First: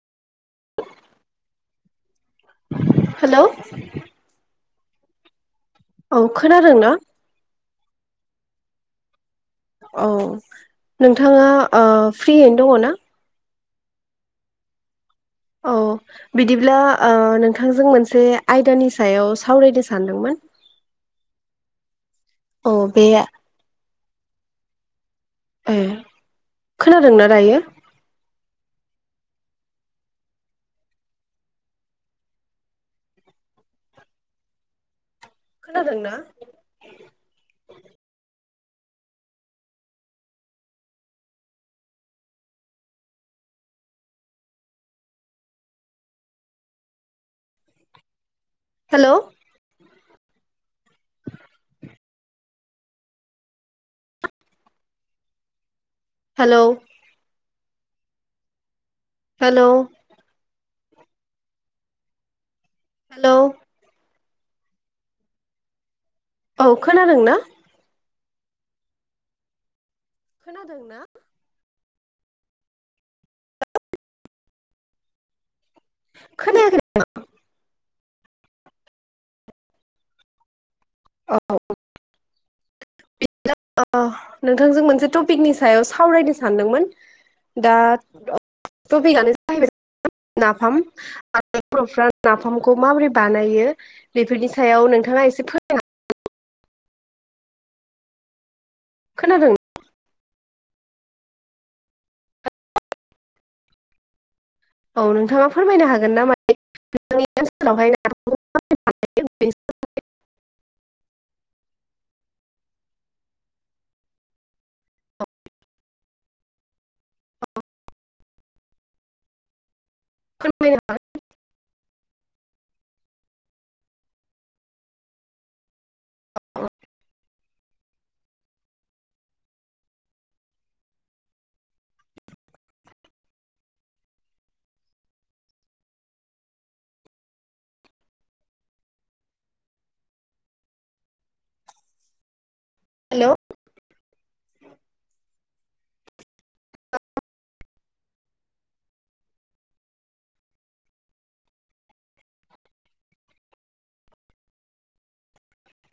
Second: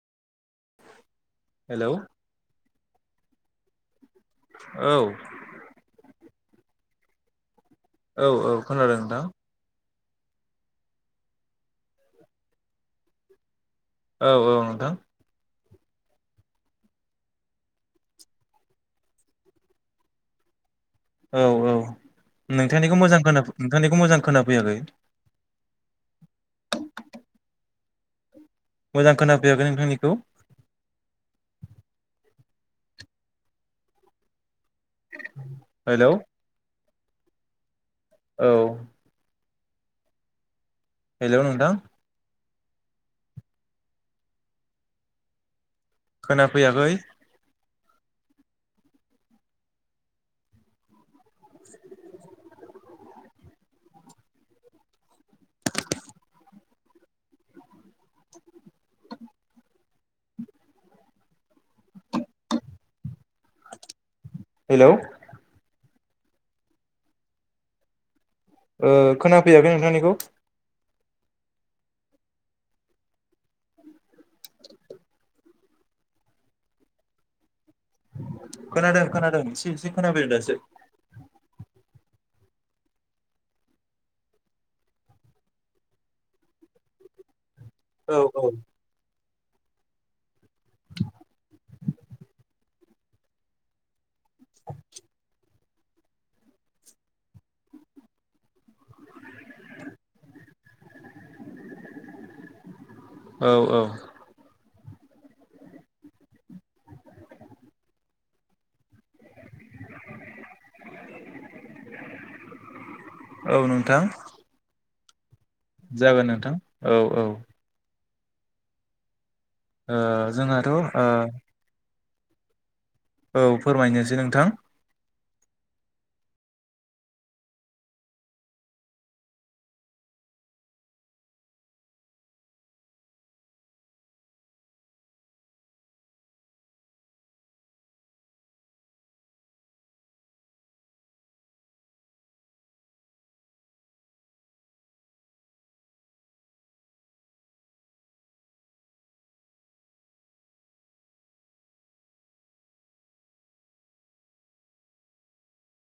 औ। हेल' औ। हेलौ औ खोनादों ना? औ औ खोनादों नोंथां। औ नोंथाङा ओ फ्रियैनो दङ ना? औ-औ नोंथां। औ बिदिब्ला ओ नोंथांजों मोनसे आयदानि सायाव सावरायनो सानदोंमोन औ-औ औ नोंथांनिखौ बे मोजां खोनाफ नोंथांनिखौ मोजां खोनाफैयाखै। ए खोनादोंना दायो मोजां खोनाफैयाखै नोंथांनिखौ खोनादों हेलौ ना? औ हेलौ नोंथां। खोनाफैयाखै hello hello hello hello hello औ खोनादों ना? ओ खोनाफैयाखै नोंथांनिखौ। खोनादों ना? खोनायाखै [inaudible] खोनादों-खोनादों एसे-एसे खोनाफैदों दासो। औ [inaudible] नोंथांजों मोनसे टपिकनि सायाव सावरायनो सानदोंमोन दा औ-औ। टपिकानो जाहैबाय [inaudible] नाफाम। [inaudible] बर'फ्रा नाफामखौ माबोरै बानायो बेफोरनि सायाव नोंथाङा एसे फोरमायना खोनादों औ-औ। औ नोंथाङा फोरमायनो हागोन ना मा [inaudible] ओनसोलावहाय नाफामखौ [inaudible] [inaudible] औ नोंथां। जागोन नोंथां औ-औ। ओ जोंहाथ' फोरमायनो ओ हागोन। औ फोरमायनोसै नोंथां। [inaudible] हेलौ